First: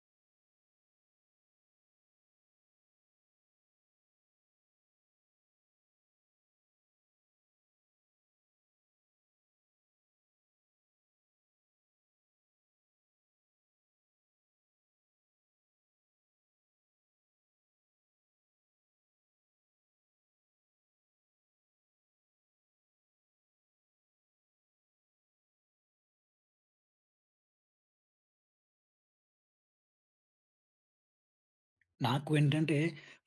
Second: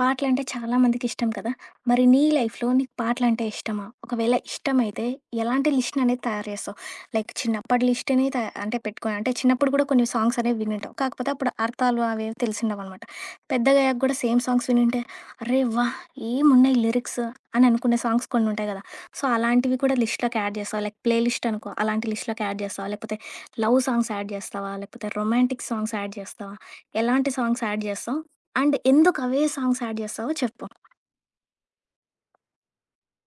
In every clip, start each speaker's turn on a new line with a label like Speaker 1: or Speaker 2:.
Speaker 1: పాటలంటే చాలామందికిష్టం కదా! మరి నీ లైఫ్‌లో నీకు పాటలంటే ఇష్టమా? ఒకవేళ ఇష్టమైతే ఎలాంటి లిస్ట్‌ననేది తయారు జేస్తావు? లైక్ చిన్నప్పటి లిస్టుని త అంటే పెట్టుకొని అంటే చిన్నప్పుడు గూడా కొన్ని సాంగ్స్ అనేవి వినుంటావు, కాకపోతే అప్పుడు అర్థాలు అవేవి తెలిసిండవనమాట. పెద్దగయ్యాక గూడా సేమ్ సాంగ్స్ వినుంటే, అరె! వాహ్! ఏమున్నాయి లిరిక్స్ అని అనుకునే సాంగ్స్ కొన్నుంటయి గదా! సో, అలాంటివి కూడా లిస్ట్‌లోకి యాడ్ జేస్తావా? లైక్ ప్లే లిస్ట్ అనుకో, అలాంటి లిస్ట్‌లోకి యాడ్ జేస్తావా? లేకపోతే లవ్ సాంగ్స్ యాడ్ జేస్తావా? లేకపోతే రొమాంటిక్ సాంగ్స్ యాడ్ జేస్తావా? ఎలాంటి సాంగ్స్ యాడ్ జేస్తావు? అండ్ ఎందుకు అవే సాంగ్స్ యాడ్ జేస్తావో చెప్పు?
Speaker 2: నాకు ఏంటంటే,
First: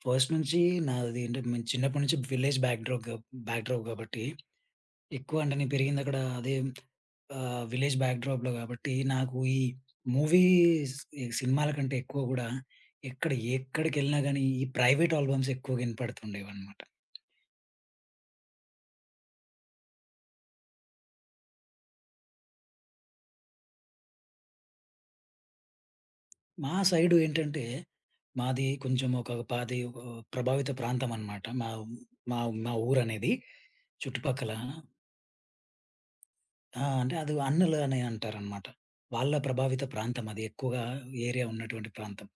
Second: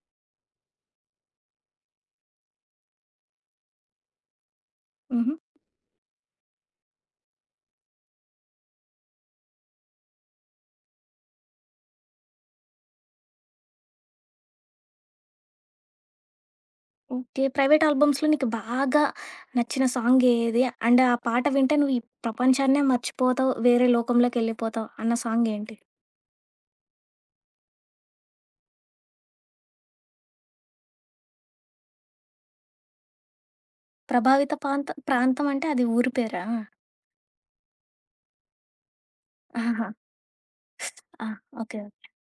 Speaker 2: ఫస్ట్ నుంచి నాది అంటే, నేను చిన్నప్పడి నుంచి విలేజ్ బ్యాక్‌డ్రాగూ బ్యాక్‌డ్రాప్ గాబట్టి
Speaker 1: హుహు.
Speaker 2: ఎక్కువ అంటే, నేను పెరిగిందక్కడ అదే ఆహ్, విలేజ్ బ్యాక్‌డ్రాప్‌లో గాబట్టి నాకు ఈ మూవీస్ ఈ సినిమాల కంటే ఎక్కువ గూడా ఎక్కడ ఎక్కడికెళ్ళినా గానీ ఈ ప్రైవేట్ ఆల్బమ్స్ ఎక్కువగా ఇనపడుతుండేవనమాట.
Speaker 1: ఓకే. ప్రైవేట్ ఆల్బమ్స్‌లో నీకు బాగా నచ్చిన సాంగ్ ఏది? అండ్ ఆ పాట వింటే నువ్వు ఈ ప్రపంచాన్నే మర్చిపోతావు, వేరే లోకంలోకెళ్ళిపోతావు అన్న సాంగ్ ఏంటి?
Speaker 2: మా సైడు ఏంటంటే, మాది కొంచెం ఒక పాది ఓహ్! ప్రభావిత ప్రాంతం అనమాట మా ఊ మా మా ఊరనేది. చుట్టుపక్కల
Speaker 1: ప్రభావిత పాంతం ప్రాంతం అంటే అది ఊరి పేరా?
Speaker 2: ఆ! అంటే అది అన్నలు అని అంటారన్నమాట. వాళ్ళ ప్రభావిత
Speaker 1: ఆహాహా!
Speaker 2: ప్రాంతం అది ఎక్కువగా
Speaker 1: ఆ!
Speaker 2: Area
Speaker 1: okay. ఓకే.
Speaker 2: ఉన్నటువంటి ప్రాంతం.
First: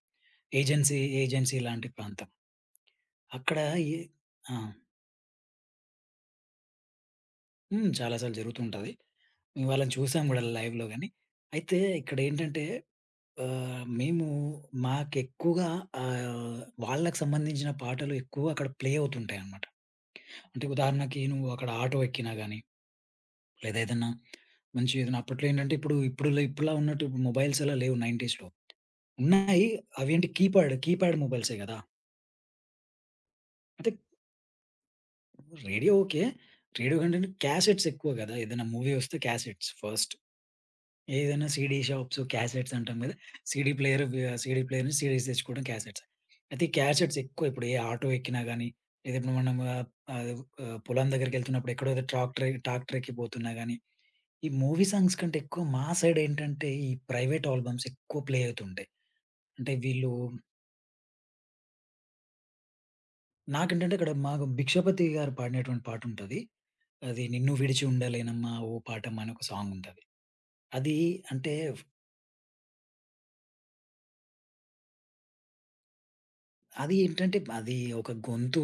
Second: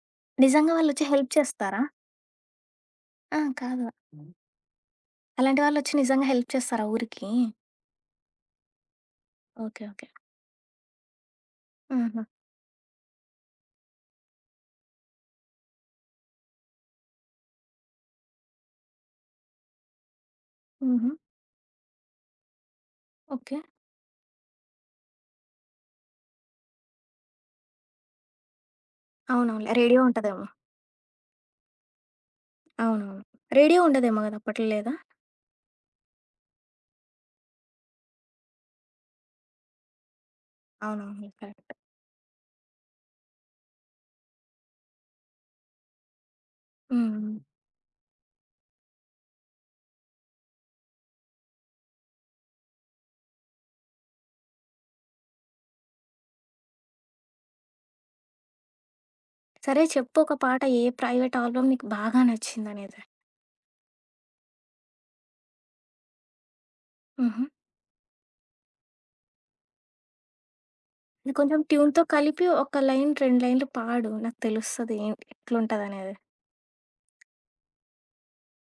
Speaker 1: నిజంగా వాళ్ళు
Speaker 2: ఏజెన్సీ
Speaker 1: ఒచ్చి హెల్ప్
Speaker 2: ఏజెన్సీ
Speaker 1: చేస్తారా?
Speaker 2: లాంటి ప్రాంతం.
Speaker 1: ఆ!
Speaker 2: అక్కడ
Speaker 1: కాదు.
Speaker 2: ఈ ఆ!
Speaker 1: అలాంటి వాళ్ళొచ్చి నిజంగా హెల్ప్ చేస్తారా ఊరికి?
Speaker 2: హ్మ్. చాలా సార్లు జరుగుతూ ఉంటది. మేము
Speaker 1: ఓకే.
Speaker 2: వాళ్ళని
Speaker 1: ఓకే.
Speaker 2: చూసాం గూడా లైవ్‌లో గాని. అయితే
Speaker 1: హుహు.
Speaker 2: ఇక్కడేంటంటే, ఆహ్, మేము మాకెక్కూగా ఆహ్, వాళ్ళకి సంబంధించిన పాటలు ఎక్కువగా అక్కడ ప్లే అవుతుంటాయన్నమాట. అంటే
Speaker 1: హుహు.
Speaker 2: ఉదాహరణకి నువ్వు అక్కడ ఆటో ఎక్కినా గాని,
Speaker 1: ఓకే.
Speaker 2: లేదా ఏదన్నా మంచి ఏదన్నా అప్పట్లో ఏంటంటే, ఇప్పుడు ఇప్పుడు ఇప్పుడులా ఉన్నట్టు మొబైల్స్ అలా లేవు 90స్‌లో ఉన్నాయి
Speaker 1: అవునవునులే. రేడియో
Speaker 2: అవి ఏంటి
Speaker 1: ఉంటదేమో.
Speaker 2: కీప్యాడ్, కీప్యాడ్ మొబైల్సే గదా!
Speaker 1: అవునవును. రేడియో
Speaker 2: అంటే
Speaker 1: ఉండదేమో గదా! అప్పట్లో లేదా?
Speaker 2: Radio okay. రేడియో కంటే క్యాసెట్స్ ఎక్కువ గదా! ఏదైనా మూవీ ఒస్తే క్యాసెట్స్ ఫస్ట్.
Speaker 1: అవునవును.
Speaker 2: ఏదైనా
Speaker 1: కరెక్ట్.
Speaker 2: సీడీ షాప్స్ క్యాసెట్స్ అంటాం గదా! CD player CD player CDs తెచ్చుకోవడం క్యాసెట్స్. అయితే
Speaker 1: హ్మ్.
Speaker 2: క్యాసెట్స్
Speaker 1: హ్మ్.
Speaker 2: ఎక్కువ ఇప్పుడు ఏ ఆటో ఎక్కినా గానీ, ఏదైతే మనము ఆహ్ ఆహ్ ఆహ్, పొలం దగ్గరికెళ్తున్నప్పుడు ఎక్కడో ఏదో ట్రాక్టర్ టాక్టరెక్కి పోతున్నా గానీ, ఈ మూవీ సాంగ్స్ కంటే ఎక్కువ మా సైడ్ ఏంటంటే, ఈ ప్రైవేట్ ఆల్బమ్స్ ఎక్కువ ప్లే అవుతుంటాయి. అంటే
Speaker 1: సరే,
Speaker 2: వీళ్ళు
Speaker 1: చెప్పు ఒక పాట. ఏ ప్రైవేట్ ఆల్బమ్ నీకు బాగా నచ్చిందనేది?
Speaker 2: నాకేంటంటే, అక్కడ మాకు 'భిక్షపతి' గారు పాడినటువంటి పాటుంటది. అది
Speaker 1: హుహు.
Speaker 2: 'నిన్ను విడిచి ఉండలేనమ్మా ఓ పాటమ్మా' అని ఒక సాంగ్ ఉంటది. అది అంటే
Speaker 1: కొంచెం
Speaker 2: వ్
Speaker 1: ట్యూన్‌తో కలిపి, ఒక లైన్ 2 లైన్లు పాడు నాకు తెలుస్తది. ఎంటి? ఎట్లుంటదనేది.
Speaker 2: అది ఏంటంటే, అది ఒక గొంతు.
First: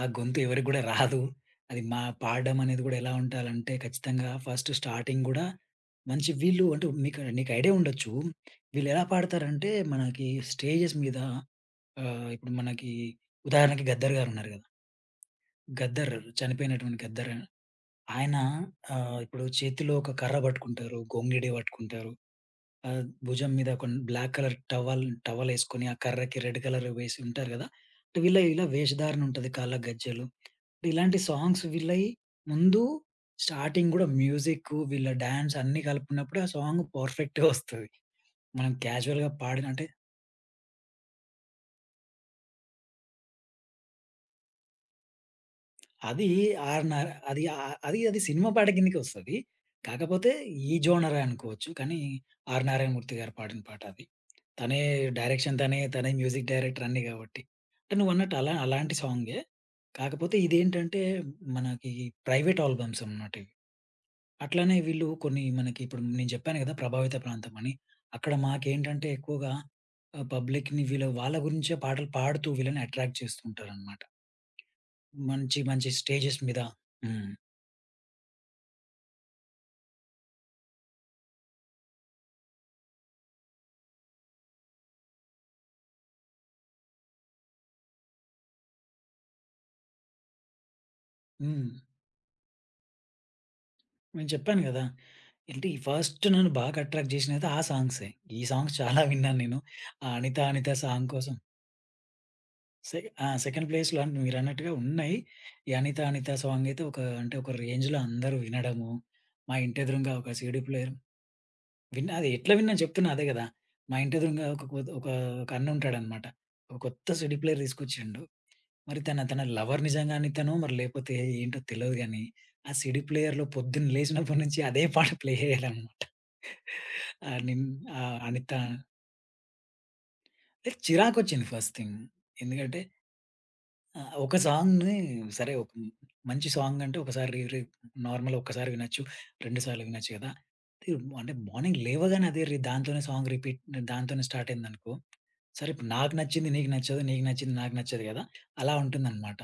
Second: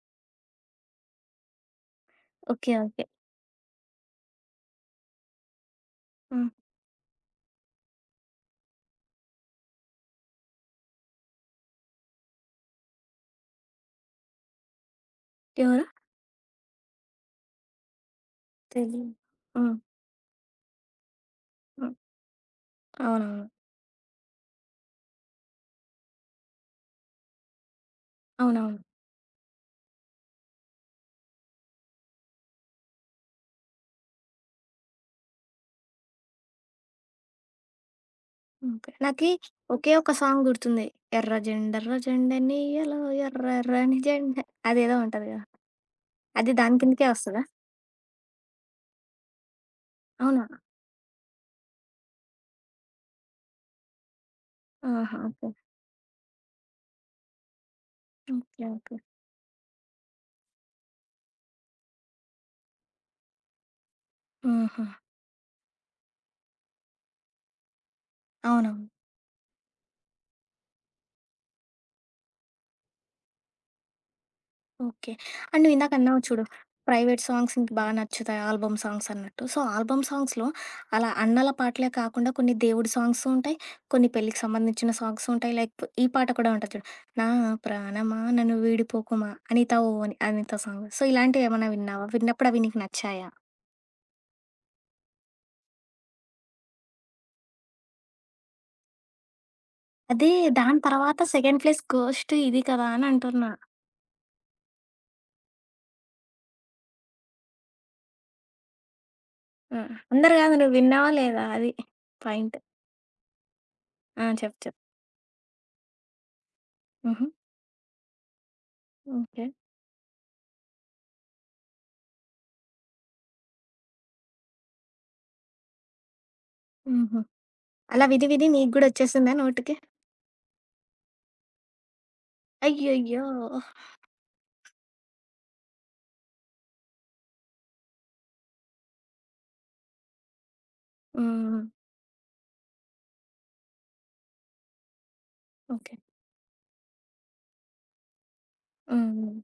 Speaker 2: ఆ గొంతు ఎవరికి గూడా రాదు. అది మా పాడడం
Speaker 1: ఓకే.
Speaker 2: అనేది గూడా
Speaker 1: ఓకే.
Speaker 2: ఎలా ఉండాలంటే, ఖచ్చితంగా ఫస్ట్ స్టార్టింగ్ గూడా, మంచి
Speaker 1: హ్మ్.
Speaker 2: వీళ్ళు అంటే మీకు నీకు ఐడియా ఉండొచ్చు. వీళ్ళేలా పాడతారంటే మనకి స్టేజెస్ మీద ఆహ్, ఇప్పుడు మనకి ఉదాహరణకి 'గద్దర్' గారు ఉన్నారు గదా!
Speaker 1: ఎవరు?
Speaker 2: 'గద్దర్' చనిపోయినటువంటి 'గద్దర్.' ఆయన
Speaker 1: తెలీదు.
Speaker 2: ఆహ్, ఇప్పుడు
Speaker 1: హ్మ్.
Speaker 2: చేతిలో ఒక కర్ర బట్టుకుంటారు. గొంగిడి
Speaker 1: హ్మ్.
Speaker 2: వట్టుకుంటారు. ఆహ్,
Speaker 1: అవునవును.
Speaker 2: భుజం మీద కొన్ బ్లాక్ కలర్ టవల్ టవలేసుకొని, ఆ కర్రకి రెడ్ కలర్ వేసి ఉంటారు గదా! వీళ్ళు ఇలా
Speaker 1: అవునవును.
Speaker 2: వేషధారణ ఉంటది. కాళ్ళ గజ్జెలు ఇలాంటి సాంగ్స్ వీళ్ళై ముందు స్టార్టింగ్ గూడా మ్యూజిక్కు, వీళ్ళ డ్యాన్స్ అన్నీ గలిపినప్పుడు ఆ సాంగ్ పర్‌ఫె‌క్ట్‌‌గా ఒస్తది. మనం
Speaker 1: హ్మ్. ఓకే నాకి
Speaker 2: క్యాజువల్‌గా పాడిన అంటే
Speaker 1: ఒకే ఒక సాంగ్ గుర్తుంది. ఎర్రజెండ ఎర్రజెండెన్నియ్యలో ఎర్రర్రని జెండ అదేదో ఉంటదిగా,
Speaker 2: అది
Speaker 1: అది దాని
Speaker 2: ఆర్
Speaker 1: కిందకే
Speaker 2: నార్ అది
Speaker 1: ఒస్తదా?
Speaker 2: అ అది అది సినిమా పాట కిందకే ఒస్తది. కాకపోతే,
Speaker 1: అవునా?
Speaker 2: ఈ జోనరే అనుకోవచ్చు కానీ, 'ఆర్ నారాయణమూర్తి' గారు పాడిన పాట అది. తనే
Speaker 1: ఆహా! ఓకే.
Speaker 2: డైరెక్షన్. తనే, తనే మ్యూజిక్ డైరెక్టర్ అన్ని గాబట్టి. అంటే నువ్వన్నట్టు అలా
Speaker 1: ఓకే.
Speaker 2: అలాంటి
Speaker 1: ఓకే.
Speaker 2: సాంగే. కాకపోతే ఇదేంటంటే, మనకి ప్రైవేట్ ఆల్బమ్స్ అన్నమాట ఇవి. అట్లనే
Speaker 1: ఆహా!
Speaker 2: వీళ్ళు కొన్ని మనకిప్పుడు నేను జెప్పాను గదా! ప్రభావిత ప్రాంతం అని. అక్కడ
Speaker 1: అవునవును.
Speaker 2: మాకేంటంటే, ఎక్కువగా పబ్లిక్‌ని ఆహ్, వీళ్ళ వాళ్ళ గురించే పాటలు పాడుతూ వీళ్ళని అట్రాక్ట్ చేస్తూ ఉంటారన్నమాట.
Speaker 1: ఓకే.
Speaker 2: మంచి
Speaker 1: అండ్
Speaker 2: మంచి
Speaker 1: నువ్విందాక అన్నావు
Speaker 2: స్టేజెస్
Speaker 1: చూడు,
Speaker 2: మీద
Speaker 1: ప్రైవేట్
Speaker 2: హ్మ్.
Speaker 1: సాంగ్స్ ఇంక బాగా నచ్చుతాయి ఆల్బమ్ సాంగ్స్ అన్నట్టు. సో ఆల్బమ్ సాంగ్స్‌లో అలా అన్నల పాటలే కాకుండా, కొన్ని దేవుడి సాంగ్సు ఉంటాయి, కొన్ని పెళ్ళికి సంబంధించిన సాంగ్సు ఉంటాయి, లైక్ ఈ పాట కూడా ఉంటది జూడు. 'నా ప్రాణమా నన్ను విడిపోకుమా అనిత ఓ అని అనిత' సాంగ్. సో, ఇలాంటివి ఏమన్నా
Speaker 2: హ్మ్.
Speaker 1: విన్నావా? విన్నప్పుడు అవి నీకు నచ్చాయా?
Speaker 2: నేను చెప్పాను గదా! ఏంటి ఈ ఫస్ట్ నన్ను బాగా అట్రాక్ట్ జేషినదయితే ఆ సాంగ్సే. ఈ సాంగ్స్ చాలా విన్నాను నేను
Speaker 1: అది
Speaker 2: అనిత అనిత
Speaker 1: దాని
Speaker 2: సాంగ్
Speaker 1: తరువాత
Speaker 2: కోసం
Speaker 1: సెకండ్ ప్లేస్ ఘోస్ట్ ఇది కదా!
Speaker 2: సె
Speaker 1: అని
Speaker 2: ఆహ్,
Speaker 1: అంటున్నా?
Speaker 2: సెకండ్ ప్లేస్‌లో అంటే మీరన్నట్టుగా ఉన్నాయి. ఈ అనిత అనిత సాంగ్ అయితే ఒక అంటే ఒక రేంజ్‌లో అందరూ వినడము, మా ఇంటి
Speaker 1: హ్మ్.
Speaker 2: ఎదురంగా ఒక
Speaker 1: అందరు గాదు.
Speaker 2: సీడీ ప్లేయర్
Speaker 1: నువిన్నావా లేదా? అది
Speaker 2: విన్న అది ఎట్లా
Speaker 1: పాయింట్.
Speaker 2: విన్నానొ చెప్తున్నా అదే గదా! మా ఇంటి
Speaker 1: ఆ!
Speaker 2: ఎదురుంగా
Speaker 1: చెప్పు.
Speaker 2: ఒక
Speaker 1: చెప్పు.
Speaker 2: కొత్ ఒక అన్ను ఉంటాడనమాట. ఒక కొత్త
Speaker 1: హుహు.
Speaker 2: సీడీ ప్లేయర్ తీసుకొచ్చిండు మరి తన అతన
Speaker 1: ఓకే.
Speaker 2: లవర్ నిజంగానే అనితనో మరి లేకపోతే ఏంటో తెలవదు గానీ, ఆ సీడీ ప్లేయర్‌లో పొద్దున లేసినప్పటి నుంచి అదే పాట ప్లే అయ్యేదనమాట.
Speaker 1: హుహు.
Speaker 2: అనిన్
Speaker 1: అలా
Speaker 2: ఆహ్,
Speaker 1: విది విది
Speaker 2: అనిత
Speaker 1: మీకు గూడా ఒచ్చేసిందా నోటికి?
Speaker 2: ఏ చిరాకొచ్చింది ఫస్ట్‌థింగ్ ఎందుకంటే
Speaker 1: అయ్యయ్యో!
Speaker 2: ఆహ్, ఒక సాంగ్‌ని సరే ఒక్ మంచి సాంగ్ అంటే ఒకసారి రి రి నార్మల్ ఒక్కసారి వినొచ్చు 2 సార్లు వినొచ్చు గదా! అది అంటే
Speaker 1: హ్మ్.
Speaker 2: మార్నింగ్ లేవగానే అదే రి దాంతోనే సాంగ్ రిపీట్ దాంతోనే స్టార్ట్ అయింది అనుకో, సరే ఇప్పుడు
Speaker 1: ఓకే.
Speaker 2: నాకు నచ్చింది నీకు నచ్చదు. నీకు నచ్చింది నాకు నచ్చదు గదా! అలా
Speaker 1: హ్మ్.
Speaker 2: ఉంటుందనమాట.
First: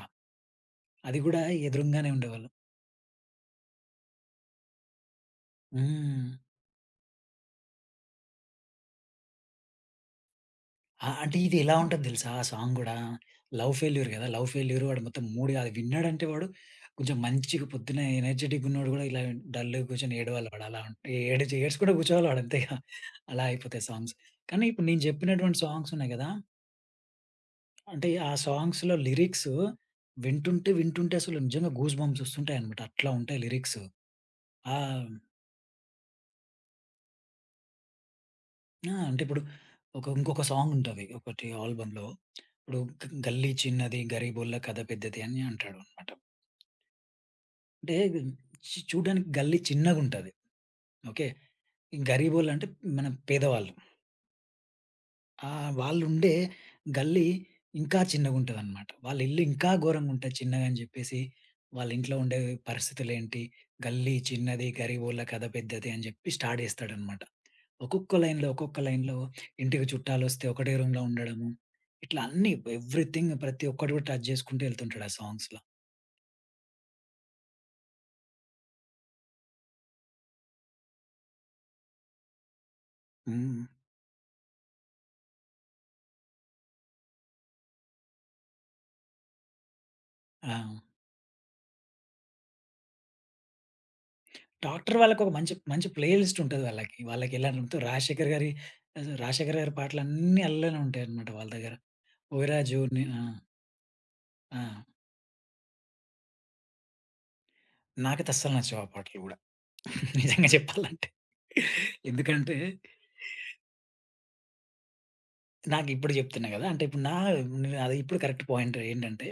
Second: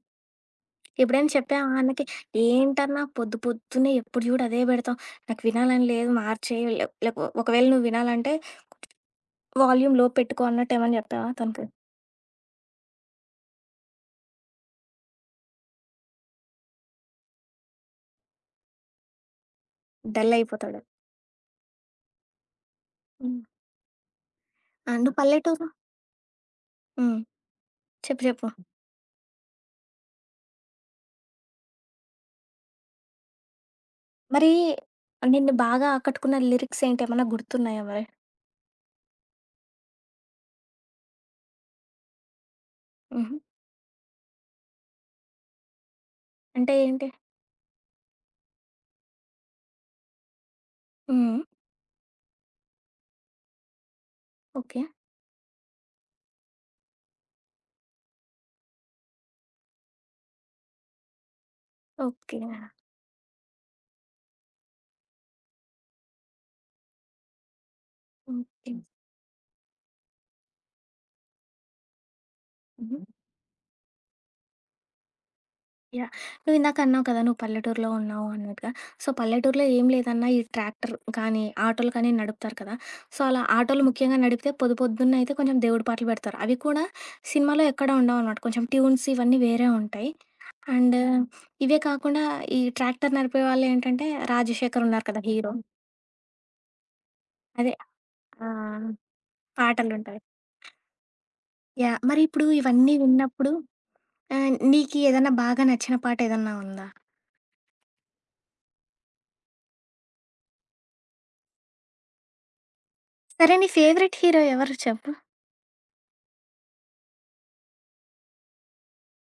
Speaker 2: అది
Speaker 1: ఎప్పుడైనా
Speaker 2: గూడా
Speaker 1: చెప్పావా? అన్నకి
Speaker 2: ఎదురుంగానే ఉండేవాళ్ళు.
Speaker 1: ఏంటన్నా! పొద్దు పొద్దున్నే ఎప్పుడు జూడు అదే బెడతావు, నాకు వినాలని లేదు
Speaker 2: హ్మ్.
Speaker 1: మార్చేయి లెక్ లెక్ ఒకవేళ నువ్వు వినాలంటే వాల్యూమ్‌‌ లో పెట్టుకో అన్నట్టేవన్నా
Speaker 2: ఆ!
Speaker 1: చెప్తావా
Speaker 2: అంటే ఇది
Speaker 1: తనకి?
Speaker 2: ఎలా ఉంటాది దెలుసా ఆ సాంగ్ గూడా లవ్ ఫెయిల్యూరు గదా! లవ్ ఫెయిల్యూరు వాడు మొత్తం మూడు గాదు, విన్నాడంటే వాడు కొంచెం మంచిగా పొద్దున్నే ఎనర్జిటిక్ ఉన్నోడు గూడా ఇలా విన్ డల్‌గా గూర్చొని
Speaker 1: డల్
Speaker 2: ఏడవాలి వాడు అలా
Speaker 1: అయిపోతాడు.
Speaker 2: ఉం ఏడ్చి ఏడ్చుకుంట కూర్చోవాలి ఆడు అంతే ఇగ.
Speaker 1: హ్మ్.
Speaker 2: అలా అయిపోతాయి సాంగ్స్ కానీ ఇప్పుడు నేను
Speaker 1: అండ్
Speaker 2: జెప్పినటువంటి
Speaker 1: పల్లెటూరు
Speaker 2: సాంగ్స్ ఉన్నాయి గదా
Speaker 1: హ్మ్.
Speaker 2: అంటే
Speaker 1: చెప్పు,
Speaker 2: ఆ
Speaker 1: చెప్పు.
Speaker 2: సాంగ్స్‌లో లిరిక్స్ వింటుంటే, వింటుంటే అసలు నిజంగా గూస్ బంప్స్ వస్తుంటాయన్నమాట. అట్లా ఉంటాయి లిరిక్స్.
Speaker 1: మరి
Speaker 2: ఆహ్
Speaker 1: ఆహ్, నిన్ను బాగా ఆకట్టుకున్న లిరిక్స్ ఏంటి ఏమన్నా గుర్తున్నాయా మరి?
Speaker 2: ఆ! అంటే ఇప్పుడు ఒక ఇంకొక సాంగ్ ఉంటది, ఒకటి ఆల్బమ్‌లో ఇప్పుడు గ
Speaker 1: హుహు.
Speaker 2: గల్లీ చిన్నది, గరిబోళ్ళ కథ పెద్దది అని అంటాడన్నమాట.
Speaker 1: అంటే ఏంటి?
Speaker 2: అంటే గు చు చూడడానికి గల్లి చిన్నగుంటది. ఓకే.
Speaker 1: హ్మ్.
Speaker 2: గరీబోళ్ళంటే మనం పేదవాళ్ళుం.
Speaker 1: ఓకే.
Speaker 2: ఆ! వాళ్ళు ఉండే గల్లీ ఇంకా చిన్నగా ఉంటదనమాట. వాళ్ళ ఇల్లు ఇంకా ఘోరంగా ఉంటది, చిన్నగాని జెప్పేసి వాళ్ళ ఇంట్లో ఉండే
Speaker 1: ఓకే.
Speaker 2: పరిస్థితులు ఏంటి, గల్లీ చిన్నది గరీబోళ్ళ కథ పెద్దది అని జెప్పి స్టార్ట్ చేస్తాడనమాట. ఒక్కొక్క లైన్‌లో,
Speaker 1: ఓకే.
Speaker 2: ఒక్కొక్క లైన్‌లో ఇంటికి చుట్టాలోస్తే, ఒకటే రూమ్‌లో ఉండడము. ఇట్లా అన్నీ
Speaker 1: హుహు.
Speaker 2: ఎవ్రీథింగ్ ప్రతి ఒక్కటి గూడా టచ్ చేసుకుంటూ వెళ్తుంటాడు ఆ సాంగ్స్‌ల.
Speaker 1: యాహ్! నువ్విందాక అన్నావు కదా, నువ్వు పల్లెటూరిలో ఉన్నావు అన్నట్టుగా. సో, పల్లెటూరిలో ఏం లేదన్నా ఈ ట్రాక్టర్ కానీ, ఆటోలు కానీ నడుపుతారు కదా. సో, అలా
Speaker 2: హ్మ్.
Speaker 1: ఆటోలు ముఖ్యంగా నడిపితే పొదుపొద్దున్న అయితే కొంచెం దేవుడి పాటలు పెడతారు. అవి కూడా సినిమాలో ఎక్కడా ఉండవనమాట. కొంచెం ట్యూన్స్ ఇవన్నీ వేరే ఉంటాయి.
Speaker 2: ఆ!
Speaker 1: అండు, ఇవే కాకుండా ఈ ట్రాక్టర్ నడిపే వాళ్ళు ఏంటంటే, రాజశేఖర్
Speaker 2: టాక్టర్
Speaker 1: ఉన్నారు కదా
Speaker 2: వాళ్ళకొక
Speaker 1: హీరో.
Speaker 2: మంచి మంచి ప్లే లిస్ట్ ఉంటది వాళ్ళకి. వాళ్లకి
Speaker 1: అదే.
Speaker 2: ఎలాంతు రాశేఖర్ గారి,
Speaker 1: ఆహ్,
Speaker 2: అస రాశేఖర్ గారి
Speaker 1: పాటలుంటాయి.
Speaker 2: పాటలన్నీ అల్లనే ఉంటాయన్నమాట వాళ్ళ దగ్గర.
Speaker 1: యాహ్! మరిప్పుడు
Speaker 2: 'ఓయి రాజు
Speaker 1: ఇవన్నీ
Speaker 2: నే' ఆహ్
Speaker 1: విన్నప్పుడు ఆహ్,
Speaker 2: ఆ!
Speaker 1: నీకీ ఏద‌న్నా బాగా నచ్చిన పాట ఏదన్నా ఉందా?
Speaker 2: నాకైతే అస్సలు నచ్చవు ఆ పాటలు గూడా. నిజంగా చెప్పాలంటే. ఎందుకంటే
Speaker 1: సరే, నీ ఫేవరెట్ హీరో ఎవరు చెప్పు?
Speaker 2: నాకిప్పుడు జెప్తున్నా గదా! అంటే ఇప్పుడు నా నా ఇప్పుడు కరెక్ట్ పాయింటేంటంటే,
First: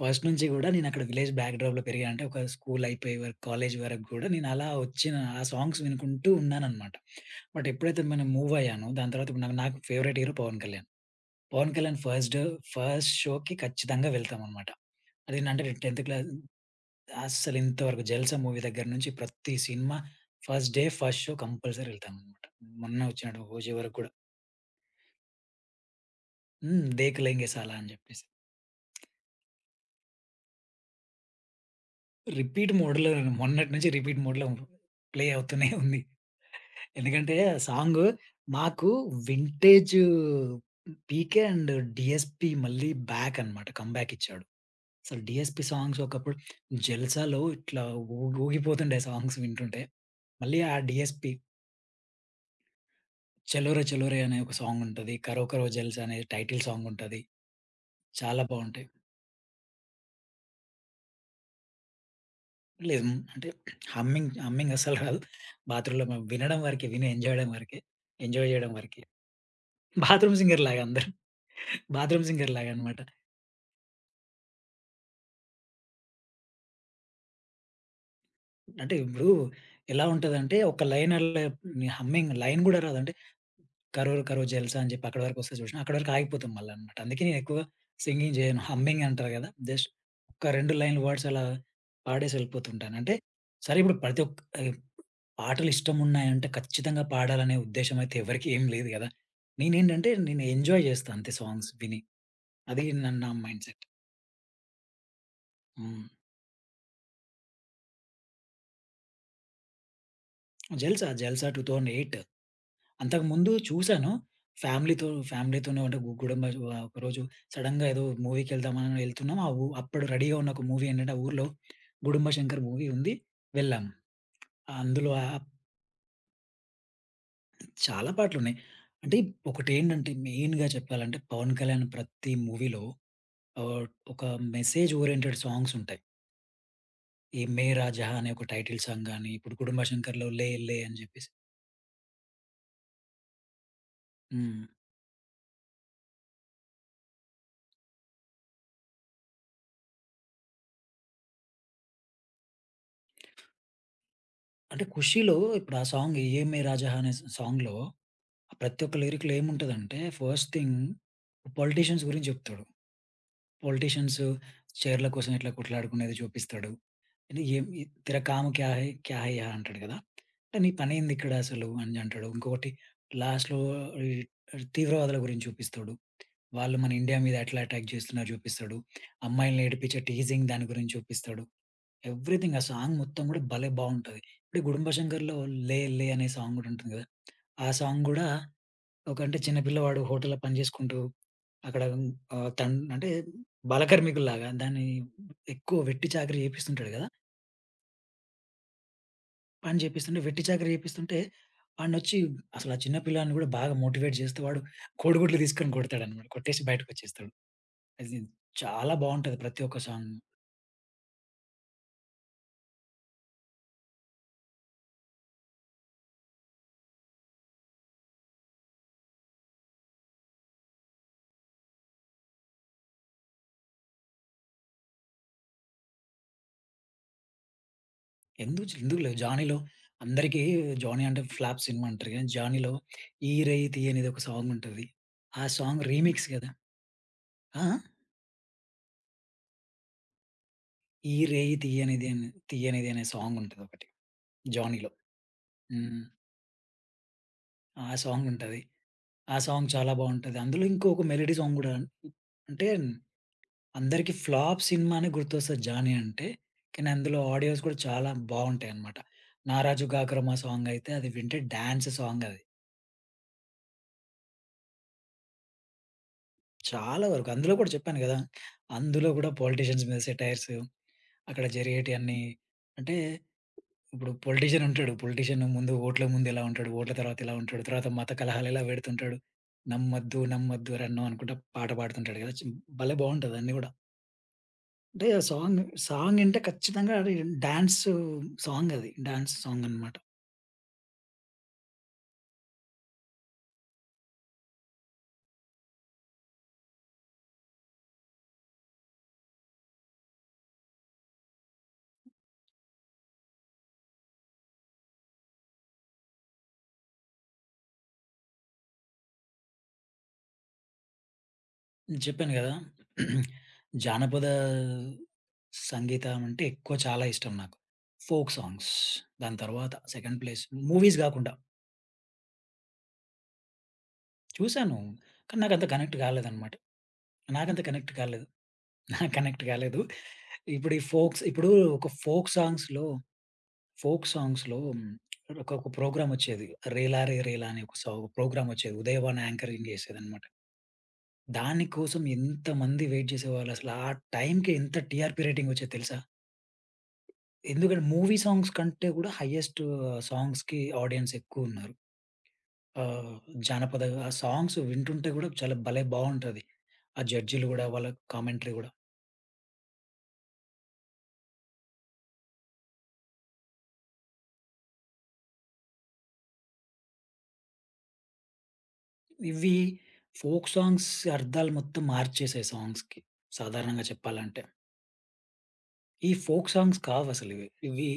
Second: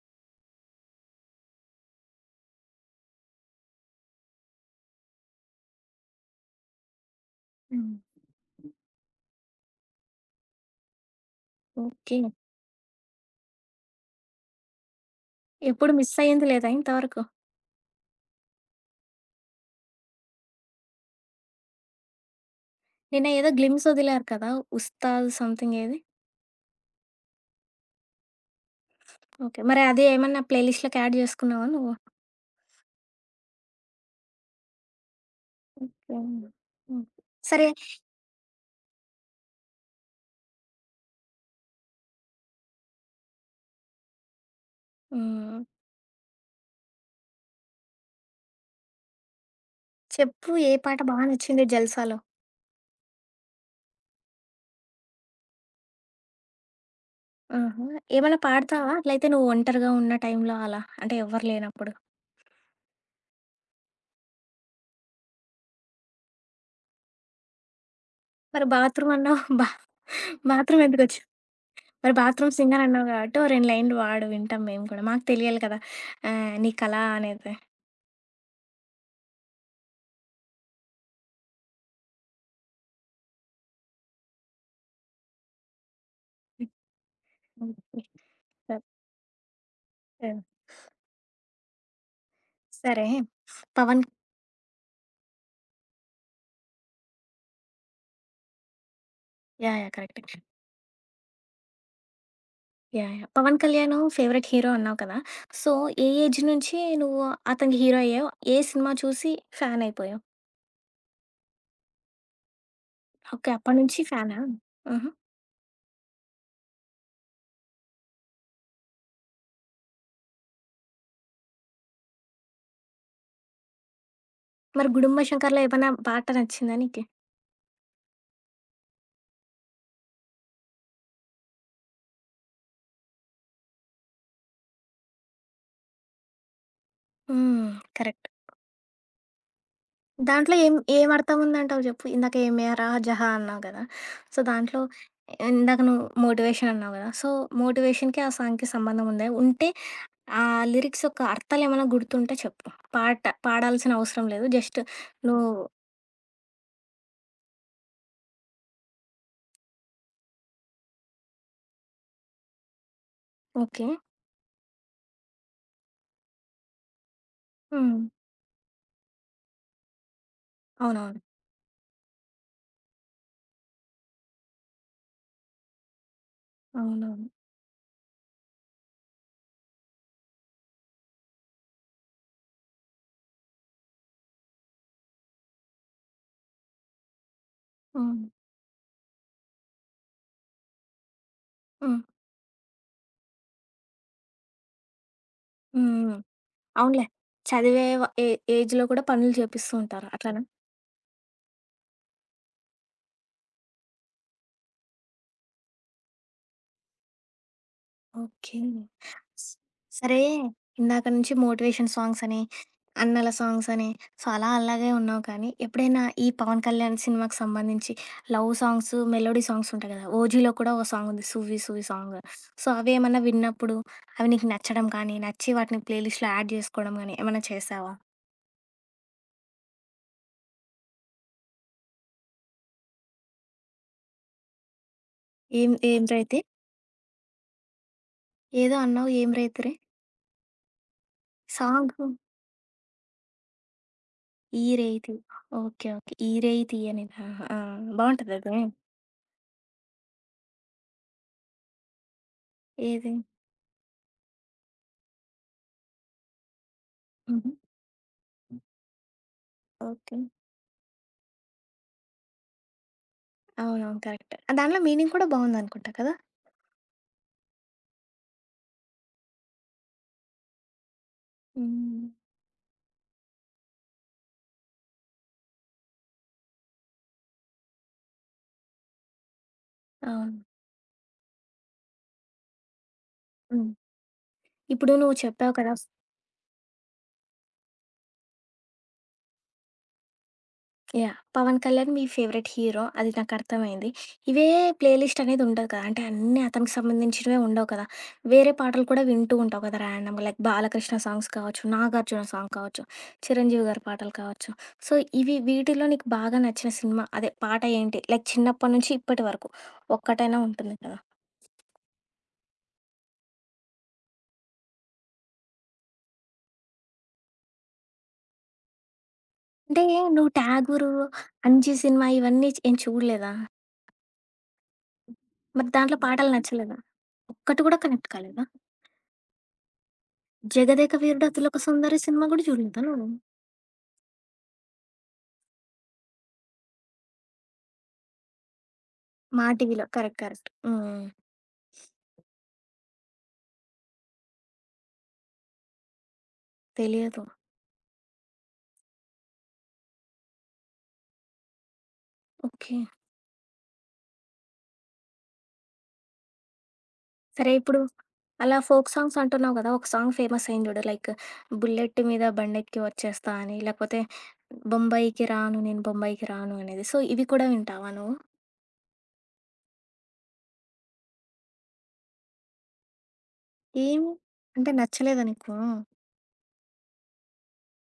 Speaker 2: ఫస్ట్ నుంచి గూడా, నేనక్కడ విలేజ్ బ్యాక్ డ్రోప్‌లో పెరిగా అంటే ఒక స్కూలయిపోయే వరుకు, కాలేజీ వరకు గూడా నేనలా ఒచ్చిన ఆ సాంగ్స్ వినుకుంటూ ఉన్నాననమాట. బట్
Speaker 1: హ్మ్.
Speaker 2: ఎప్పుడైతే మనం మూవయ్యానో, దాని తర్వాత ఇప్పుడు నాకు నాకు favourite hero Pawan Kalyan. Pawan Kalyan
Speaker 1: okay.
Speaker 2: First, first షోకి ఖచ్చితంగా వెళ్తామనమాట. అదేంటంటే నేను
Speaker 1: ఎప్పుడు
Speaker 2: 10 క్లాస్
Speaker 1: మిస్సయ్యింది లేదా ఇంత వరకు?
Speaker 2: అస్సలింతవరకు 'జల్సా' మూవీ దగ్గర నించి ప్రత్తి సినిమా first day, first show compulsory ఎళ్తాననమాట. మొన్నే ఒచ్చినటి
Speaker 1: నిన్నేదో
Speaker 2: ఓజీ
Speaker 1: గ్లిమ్స్
Speaker 2: వరకు గూడా.
Speaker 1: ఒదిలారు కదా! ఉస్తాద్ సమ్‌థింగేది?
Speaker 2: హ్మ్. దేక్‌లెంగేసాలా అని జెప్పేసి.
Speaker 1: ఓకే. మరి అదేమన్నా ప్లే లిస్ట్‌లోకి యాడ్ జేసుకున్నావా నువ్వు?
Speaker 2: రిపీట్ మోడ్‌లో మొన్నటి నుంచి, రిపీట్ మోడ్‌లో ప్లే అవుతూనే ఉంది.
Speaker 1: ఓకే. హ్మ్.
Speaker 2: ఎందుకంటే
Speaker 1: సరే
Speaker 2: సాంగు మాకు వింటేజూ పీకే అండ్ డీఎస్‌పీ మళ్ళీ బ్యాకనమాట. కమ్‌బ్యా‌కిచ్చాడు. అసలు డీఎస్‌పీ
Speaker 1: హ్మ్.
Speaker 2: సాంగ్స్ ఒకప్పుడు జల్సాలో ఇట్లా ఊగ్ ఊగిపోతుండే సాంగ్స్ వింటుంటే.
Speaker 1: చెప్పు
Speaker 2: మళ్ళీ
Speaker 1: ఏ
Speaker 2: ఆ
Speaker 1: పాట బా
Speaker 2: డీఎస్‌పీ
Speaker 1: నచ్చింది 'జల్సాలో'?
Speaker 2: చలోరే చలోరే అనే ఒక సాంగ్ ఉంటది. కరో కరో జెల్స్ అనే టైటిల్ సాంగ్ ఉంటది.
Speaker 1: ఆహా! ఏమైనా
Speaker 2: చాలా బావుంటయి.
Speaker 1: పాడతావా? అట్లయితే, నువ్వు ఒంటరిగా ఉన్న టైంలో అలా, అంటే ఎవ్వరు లేనప్పుడు.
Speaker 2: లేదు మ్ అంటే హమ్మింగ్ హమ్మింగ్ అస్సలు రాదు బాత్రూమ్‌లో మనం వినడం వరకే విని ఎంజాయడం వరకే. ఎంజాయ్
Speaker 1: మరి
Speaker 2: జేయడం వరకే.
Speaker 1: బాత్రూమ్ అన్నావు? బా
Speaker 2: బాత్రూమ్ సింగర్ లాగా
Speaker 1: బాత్రూమ్
Speaker 2: అందరు.
Speaker 1: ఎందుకొచింది? మరి
Speaker 2: బాత్రూమ్ సింగర్
Speaker 1: బాత్రూమ్
Speaker 2: లాగా
Speaker 1: సింగర్
Speaker 2: అన్నమాట.
Speaker 1: అన్నావు గాబట్టి, ఓ రెండులైన్లు వాడు వింటాం మేము కూడా, మాకు తెలియాలి కదా! ఆహ్, నీ కళ అనేది.
Speaker 2: అంటే ఇప్పుడు. ఎలా ఉంటదంటే, ఒక లైన్ అల్లే మీ హమ్మింగ్ లైన్ గూడా రాదు అంటే, కరో కరో జల్సా అని జెప్పి అక్కడి వరకొస్తే చూశినవ అక్కడి వరకు ఆగిపోతుంది మళ్ళ
Speaker 1: హ్మ్.
Speaker 2: అన్నమాట. అందుకే నేనెక్కువ
Speaker 1: ఓకే.
Speaker 2: సింగింగ్ జేయను.
Speaker 1: సర్
Speaker 2: హమ్మింగ్ అంటారు గదా! జస్ట్
Speaker 1: సర్
Speaker 2: ఒక 2 లైన్ వర్డ్స్ అలా పాడేసి ఎళ్ళిపోతుంటాను.
Speaker 1: సరే.
Speaker 2: అంటే సరే ఇప్పుడు
Speaker 1: పవన్
Speaker 2: ప్రతి ఒక్క్ ఈ పాటలు ఇష్టమున్నాయంటే ఖచ్చితంగా పాడాలనే ఉద్దేశ్యం అయితే ఎవరికి ఏం లేదు గదా!
Speaker 1: యాహ్! యాహ్!
Speaker 2: నేనేంటంటే,
Speaker 1: కరెక్టే.
Speaker 2: నేను ఎంజాయ్ జేస్తా అంతే సాంగ్స్ విని, అది న
Speaker 1: యాహ్! యాహ్!
Speaker 2: నా
Speaker 1: Pawan
Speaker 2: mindset.
Speaker 1: Kalyan favourite hero అన్నావు కదా! సో
Speaker 2: హ్మ్.
Speaker 1: ఏ ఏజ్ నుంచి నువ్వు అతని హీరో అయ్యావు? ఏ సినిమా జూసి ఫ్యాన్ అయిపోయావు?
Speaker 2: జల్సా, జల్సా 2008
Speaker 1: ఓకే.
Speaker 2: అంతకుముందు
Speaker 1: అప్పటినుంచి
Speaker 2: చూసాను.
Speaker 1: ఫ్యానా? ఆహ!
Speaker 2: ఫ్యామిలీ‌తో ఫ్యామిలీ‌తోనే అంటే గు గుడుంబా ఒ ఆహ్, ఒకరోజు సడెన్‌గా ఏదో మూవీకెళ్దామని ఎళ్తున్నాం అవు అప్పుడు రెడీగా ఉన్న ఒక మూవీ ఏంటంటే ఆ ఊరిలో, గుడుంబ శంకర్ మూవీ ఉంది వెళ్ళాం.
Speaker 1: మరి
Speaker 2: అందులో
Speaker 1: గుడుంబ
Speaker 2: ఆ ఆప్
Speaker 1: శంకర్‌లో ఏమైనా పాట నచ్చిందా నీకు?
Speaker 2: చాలా పాటలున్నాయి. అంటే ఒకటేండంటే, మెయిన్‌గా చెప్పాలంటే, 'పవన్ కళ్యాణ్' ప్రత్తి మూవీ‌లో ఆహ్, ఒక మెసేజ్ ఓరియెంటెడ్ సాంగ్సుంటయి. 'యే
Speaker 1: హ్మ్.
Speaker 2: మేరా జహా'
Speaker 1: కరెక్ట్.
Speaker 2: అనే ఒక టైటిల్ సాంగ్ గాని, ఇప్పుడు 'గుడుంబా శంకర్‌లో' 'లే
Speaker 1: దాంట్లో ఏం
Speaker 2: లే' అని జెప్పేసి
Speaker 1: ఏమర్థం ఉందంటావు జెప్పు. ఇందాక 'యే మేరా జహా' అన్నావు గదా! సో,
Speaker 2: హ్మ్.
Speaker 1: దాంట్లో ఇందాక నువ్వు మోటివేషన్ అన్నావు గదా! సో, మోటివేషన్‌కి ఆ సాంగ్‌కి సంబంధం ఉందా? ఉంటే ఆ లిరిక్స్ యొక్క అర్థాలేమన్నా గుర్తుంటే చెప్పు పాట పాడాల్సిన అవసరం లేదు. జస్ట్
Speaker 2: అంటే 'ఖుషిలో'
Speaker 1: నువ్వు
Speaker 2: ఇప్పుడు ఆ సాంగ్ 'యే మేరా జహా' అనే స సాంగ్‌లో ప్రతి ఒక్క లిరిక్‌లో ఏముంటదంటే, ఫస్ట్ థింగ్ పొలిటీషియన్స్ గురించి జెప్తాడు.
Speaker 1: ఓకే.
Speaker 2: పొలిటీషియన్సు, చైర్ల కోసం ఎట్లా కొట్లాడుకునేది జూపిస్తాడు. యే మీ
Speaker 1: హ్మ్.
Speaker 2: 'తేరా కామ్ క్యా హై! క్యా హై యహా' అంటాడు గదా! అంటే నీ పనేంది
Speaker 1: అవునవును.
Speaker 2: ఇక్కడసలు అని అంటాడు. ఇంకొకటి లాస్ట్‌లో అర్ అర్ ఈ తీవ్రవాదుల గురించి చూపిస్తడు. వాళ్లు మన ఇండియా
Speaker 1: అవునవును.
Speaker 2: మీద ఎట్లా ఎటాక్ జేస్తున్నారో జూపిస్తడు. అమ్మాయిలని ఏడిపించే టీజింగ్ దాని గురించి చూపిస్తడు. ఎవ్రిథింగ్ ఆ సాంగ్ మొత్తం గూడా భలే! బావుంటది. ఇప్పుడు 'గుడుంబా శంకర్‌లో' 'లే లే' అనే సాంగ్ గూడా ఉంటుంది గదా! ఆ సాంగ్ గూడా,
Speaker 1: అవును.
Speaker 2: ఒక అంటే, చిన్నపిల్లవాడు హోటల్లో పని జేసుకుంటూ, అక్కడ
Speaker 1: హ్మ్.
Speaker 2: ఆహ్, తన్ అంటే బాలకార్మికుల్లాగా దాన్ని ఎక్కువ
Speaker 1: హ్మ్.
Speaker 2: వెట్టి
Speaker 1: హ్మ్.
Speaker 2: చాకిరి జేపిస్తుంటాడు
Speaker 1: అవునులే.
Speaker 2: గదా!
Speaker 1: చదివే వా ఏ ఏజ్‌లో కూడా పనులు
Speaker 2: పని
Speaker 1: జేపిస్తుంటారు
Speaker 2: జేపిస్తుంటే,
Speaker 1: అట్లనా?
Speaker 2: వెట్టి చాకిరి జేపిస్తుంటే, వాన్నొచ్చి అసలా చిన్న పిల్లాడిని గూడా బాగా మోటివేట్ జేస్తే వాడు, కోడిగుడ్లు దీసుకొని కొడతాడనమాట కొట్టేసి బయటకొచ్చేస్తాడు. అది
Speaker 1: ఓకే.
Speaker 2: చాలా బావుంటది ప్రత్తి ఒక్క సాంగ్.
Speaker 1: సరే, ఇందాక నుంచి మోటివేషన్ సాంగ్స్ అని, అన్నల సాంగ్స్ అని, సో, అలా అలాగే ఉన్నావు కానీ, ఎప్పుడైనా ఈ 'పవన్ కళ్యాణ్' సినిమాకు సంబంధించి, లవ్ సాంగ్సు, మెలోడీ సాంగ్స్ ఉంటాయి గదా! 'ఓజీలో' కూడా ఓ సాంగుంది 'సువ్వి సువ్వి' సాంగ్. సో, అవేమన్నా విన్నప్పుడు, అవి నీకు నచ్చడం కానీ, నచ్చి వాటిని ప్లే లిస్ట్‌లో యాడ్ జేసుకోడం గానీ ఏమన్నా చేశావా?
Speaker 2: ఎందుజ్ ఎందుకులేవు 'జానీలో' అందరికి 'జానీ' అంటే ఫ్లాప్ సినిమా అంటారు గాని 'జానీలో' 'ఈ రేయి తీయనిది' ఒక సాంగుంటది. ఆ
Speaker 1: ఏం
Speaker 2: సాంగ్
Speaker 1: ఏం 'రేయి
Speaker 2: రీమిక్స్
Speaker 1: తీ?'
Speaker 2: గదా! ఆ! ఆ!
Speaker 1: ఏదో అన్నావు ఏం రైతురే?
Speaker 2: ఈ రేయి తీయనిది
Speaker 1: సాంగు.
Speaker 2: అన్ తీయనిది అనే సాంగ్ ఉంటదోకటి
Speaker 1: ఈ
Speaker 2: జోనీలో.
Speaker 1: రేయితి ఓకే.
Speaker 2: హ్మ్.
Speaker 1: ఓకే. ఈ రేయి తీయనిదా? ఆహా!
Speaker 2: ఆ సాంగ్
Speaker 1: బావుంటదది.
Speaker 2: ఉంటది, ఆ సాంగ్ చాలా బావుంటది. అందులో ఇంకొక మెలోడీ సాంగ్ గూడా అంటే
Speaker 1: ఏది?
Speaker 2: అందరికి ఫ్లాప్ సినిమానే గుర్తొస్తది జానీ అంటే కానీ అందులో
Speaker 1: హుహు.
Speaker 2: ఆడియోస్ గూడా చాలా బావుంటాయన్నమాట. నారాజు
Speaker 1: ఓకే.
Speaker 2: గాకరమ సాంగ్ అయితే అది వింటే డాన్స్ సాంగది.
Speaker 1: అవునవును. కరెక్ట్. దాంట్లో మీనింగ్ కూడా బావుందనుకుంటా కదా!
Speaker 2: చాలా వరకు అందులో గూడా చెప్పాను గదా! అందులో గూడా పొలిటీషియన్స్ మీద సెటైర్సు అక్కడ
Speaker 1: హ్మ్.
Speaker 2: జరిగేటియన్నీ అంటే ఇప్పుడు పొలిటీషియన్ ఉంటాడు. పొలిటీషియన్ ముందు ఓట్ల ముందు ఎలా ఉంటాడు? ఓట్ల తర్వాత ఎలా ఉంటాడు? తర్వాత మత కలహాలు ఎలా పెడుతుంటాడు నమ్మొద్దు
Speaker 1: అవును.
Speaker 2: నమ్మొద్దు ఓరన్నో! అనుకుంట పాట పాడుతుంటాడు కదా! చ్ భలే బావుంటదన్నీ
Speaker 1: హ్మ్.
Speaker 2: కూడా!
Speaker 1: ఇప్పుడు
Speaker 2: అంటే
Speaker 1: నువ్వు చెప్పావు
Speaker 2: సాంగ్,
Speaker 1: కదా! స్
Speaker 2: సాంగ్ ఇంటే ఖచ్చితంగా రి అది డాన్సు సాంగ్ అది. డాన్స్ సాంగనమాట.
Speaker 1: యాహ్! 'పవన్ కళ్యాణ్' మీ ఫేవరైట్ హీరో అది నాకర్థమైంది. ఇవే ప్లే లిస్ట్ అనేది ఉండదు కదా! అంటే అన్నీ అతనికి సంబంధించినవే ఉండవు కదా! వేరే పాటలు కూడా వింటూ ఉంటావు కదా ర్యాండమ్‌గా లైక్ 'బాలకృష్ణ' సాంగ్స్ కావచ్చు, 'నాగార్జున' సాంగ్ కావచ్చు 'చిరంజీవి' గారి పాటలు కావచ్చు సో ఇవి వీటిలో నీకు బాగా నచ్చిన సినిమా అదే పాట ఏంటి? లైక్ చిన్నప్పటి నుంచి ఇప్పటి వరకు ఒక్కటైనా ఉంటుంది కదా?
Speaker 2: జెప్పాను గదా! జానపద సంగీతమంటే ఎక్కువ చాలా ఇష్టం నాకు. Folk songs. దాని తరువాత
Speaker 1: అంటే
Speaker 2: సెకండ్
Speaker 1: నువ్వు
Speaker 2: ప్లేస్
Speaker 1: ఠాగూరు,
Speaker 2: మూవీస్ గాకుండా.
Speaker 1: అంజి సినిమా ఇవన్నీ చ్ ఏం చూడలేదా?
Speaker 2: చూసాను. కానీ నాకంత
Speaker 1: మరి
Speaker 2: కనెక్ట్
Speaker 1: దాంట్లో పాటలు
Speaker 2: గాలేదన్నమాట.
Speaker 1: నచ్చలేదా?
Speaker 2: నాకంత
Speaker 1: ఒక్కటి గూడా
Speaker 2: కనెక్ట్
Speaker 1: కనెక్ట్
Speaker 2: కాలేదు.
Speaker 1: కాలేదా?
Speaker 2: నాకు కనెక్ట్ గాలేదు. ఇప్పుడు ఈ
Speaker 1: జగదేక
Speaker 2: ఫోక్స్
Speaker 1: వీరుడు
Speaker 2: ఇప్పుడు
Speaker 1: అతిలోక
Speaker 2: ఒక
Speaker 1: సుందరి సినిమా
Speaker 2: ఫోక్
Speaker 1: గూడా జూడలేదా
Speaker 2: సాంగ్స్‌లో,
Speaker 1: నూను?
Speaker 2: ఫోక్ సాంగ్స్‌లో ఒకోక ప్రోగ్రామ్ ఒచ్చేది 'రేలారే రేలా' అనే ఒక సౌ ప్రోగ్రామ్ ఒచ్చేది. ఉదయభాను
Speaker 1: మా
Speaker 2: యాంకరింగ్
Speaker 1: టీవీలో కరెక్ట్
Speaker 2: జేసేదన్నమాట.
Speaker 1: కరెక్ట్. హుహు.
Speaker 2: దాని కోసం ఎంత మంది వెయిట్ జేసేవాళ్ళు, అసలు ఆ టైంకి ఎంత టీఆర్‌పీ రేటింగ్ ఒచ్చేది తెలుసా?
Speaker 1: తెలియదు.
Speaker 2: ఎందుకంటే, మూవీ సాంగ్స్ కంటే గూడా హయ్యెస్ట్‌ సాంగ్స్‌కి ఆడియన్స్ ఎక్కువున్నారు.
Speaker 1: ఓకే.
Speaker 2: ఆహ్, జానపద ఆ సాంగ్స్ వింటుంటే గూడా చాలా భలే బావుంటుంది. ఆ జడ్జీలు
Speaker 1: సరే
Speaker 2: గూడా
Speaker 1: ఇప్పుడు
Speaker 2: వాళ్ళ కామెంటరీ
Speaker 1: అలా
Speaker 2: గూడా.
Speaker 1: ఫోక్ సాంగ్స్ అంటున్నావు గదా! ఒక సాంగ్ ఫేమసయింది జూడు లైక్ బుల్లెట్ మీద బండెక్కి వచ్చేస్తా అని లేకపోతే బొంబాయికి రాను నేను బొంబాయికి రాను అనేది సో ఇవి కూడా వింటావా నువ్వు?
Speaker 2: ఇవి ఫోక్ సాంగ్స్ అర్థాలు మొత్తం మార్చేసాయి సాంగ్స్‌కి సాధారణంగా
Speaker 1: ఏమి,
Speaker 2: చెప్పాలంటే.
Speaker 1: అంటే నచ్చలేదా నీకు?
Speaker 2: ఈ ఫోక్ సాంగ్స్ కావసలివి. ఇవి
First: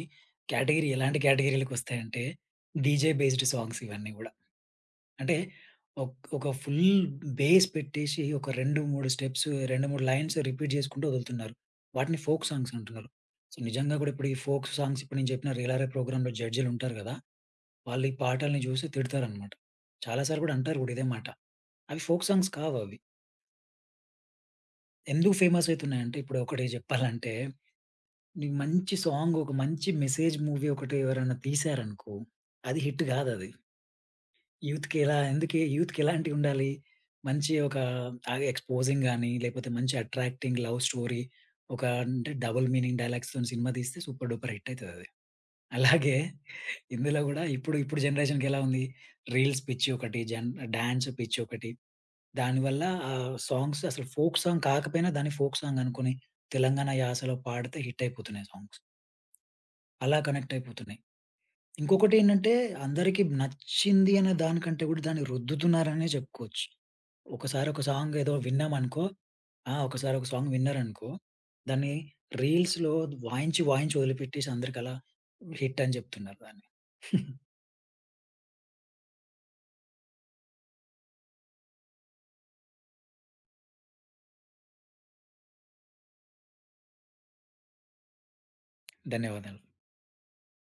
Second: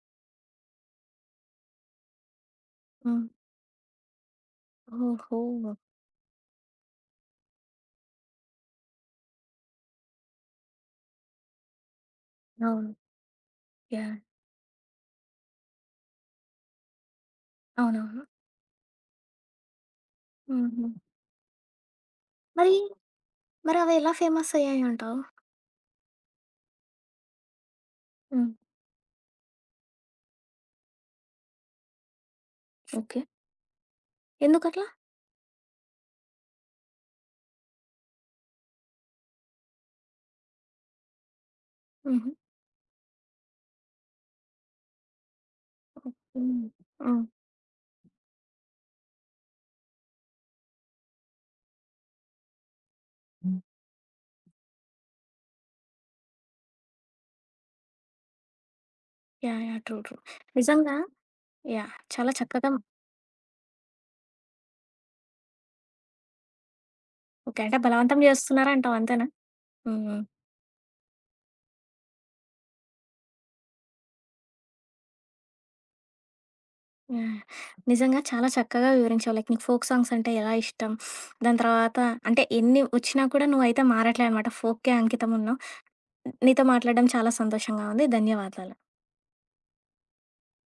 Speaker 2: కేటగరీ ఎలాంటి కేటగరీలకొస్తాయంటే డీజే
Speaker 1: హ్మ్.
Speaker 2: బేస్డ్ సాంగ్స్ ఇవన్నీ గూడా. అంటే
Speaker 1: ఓహో!
Speaker 2: ఒక్ ఒక ఫుల్ బేస్ పెట్టేసి ఒక 2, 3 స్టెప్స్ 2, 3 లైన్స్ రిపీట్ జేసుకుంటూ ఒదులుతున్నారు. వాటిని ఫోక్ సాంగ్స్
Speaker 1: అవును.
Speaker 2: అంటున్నారు. సో, నిజంగా కూడా!
Speaker 1: యాహ్!
Speaker 2: ఇప్పుడు ఈ ఫోక్ సాంగ్స్, ఇప్పుడు నేను జెప్పిన రేలారే ప్రోగ్రామ్‌లో జడ్జీలు ఉంటారు గదా! వాళ్ళు ఈ
Speaker 1: అవునవును.
Speaker 2: పాటల్ని జూసి తిడతారన్నమాట. చాలాసార్లు గూడా అంటారు గూడా
Speaker 1: హుహు.
Speaker 2: ఇదే మాట. అవి ఫోక్ సాంగ్స్
Speaker 1: మరి
Speaker 2: కావవి.
Speaker 1: మరవి ఎలా ఫేమసయ్యాయి అంటావు?
Speaker 2: ఎందుకు ఫేమసైతున్నాయంటే ఇప్పుడు 1 జెప్పాలంటే
Speaker 1: హ్మ్.
Speaker 2: నీకు మంచి సాంగ్ ఒక మంచి మెసేజ్ మూవీ ఒకటి ఎవరైనా తీశారనుకో అది హిట్
Speaker 1: ఓకే.
Speaker 2: గాదది.
Speaker 1: ఎందుకట్లా?
Speaker 2: యూత్‌కెలా ఎందుకే యూత్‌కేలాంటివి ఉండాలి? మంచి ఒక తాగి, ఎక్‌స్పోజింగ్ గాని, లేపోతే మంచి అట్రాక్టింగ్ లవ్ స్టోరీ ఒక అంటే
Speaker 1: హుహు.
Speaker 2: డబుల్ మీనింగ్ డైలాగ్స్‌తో సినిమా దీస్తే సూపర్ డూపర్ హిటయితదది.
Speaker 1: ఓకే.
Speaker 2: అలాగే ఇందులో
Speaker 1: ఆ!
Speaker 2: గూడా ఇప్పుడు, ఇప్పుడు జనరేషన్‌కెలా ఉంది? రీల్స్ పిచ్చి ఒకటి. జన్ డాన్స్ పిచ్చి ఒకటి. దానివల్ల ఆ సాంగ్స్ అసలు ఫోక్ సాంగ్ కాకపోయినా, దాన్ని ఫోక్ సాంగ్ అనుకుని తెలంగాణ యాసలో పాడితే హిట్ అయిపోతున్నాయి ఆ songs.
Speaker 1: Yeah! Yeah! True true
Speaker 2: అలా
Speaker 1: నిజంగా
Speaker 2: కనెక్టయిపోతున్నాయి.
Speaker 1: యాహ్! చాలా
Speaker 2: ఇంకొకటేంటంటే,
Speaker 1: చక్కగా
Speaker 2: అందరికి నచ్చింది అనే దానికంటే గూడా, దాన్ని రుద్దుతున్నారనే జెప్పుకోవచ్చు.
Speaker 1: ఓకే.
Speaker 2: ఒకసారి
Speaker 1: అంటే
Speaker 2: ఒక సాంగ్
Speaker 1: బలవంతం
Speaker 2: ఏదో
Speaker 1: జేస్తున్నారు అంటావు
Speaker 2: విన్నామనుకో,
Speaker 1: అంతేనా?
Speaker 2: ఆ!
Speaker 1: హ్మ్.
Speaker 2: ఒకసారి
Speaker 1: హ్మ్.
Speaker 2: ఒక సాంగ్ విన్నారనుకో, దాన్ని రీల్స్‌లో వాయించి వాయించి, ఒదిలిపెట్టేసి, అందరికలా హిట్ అని జెప్తున్నారు దాన్ని.
Speaker 1: యాహ్! నిజంగా చాలా చక్కగా వివరించావు. లైక్ నీకు ఫోక్ సాంగ్స్ అంటే ఎలా ఇష్టం, దాని తర్వాత అంటే ఎన్ని ఒచ్చినా కూడా నువ్వయితే మారట్లేదన్నమాట. ఫోక్‌కే అంకితం ఉన్నావు. నీతో మాట్లాడడం చాలా సంతోషంగా ఉంది. ధన్యవాదాలు.
Speaker 2: ధన్యవాదాలు.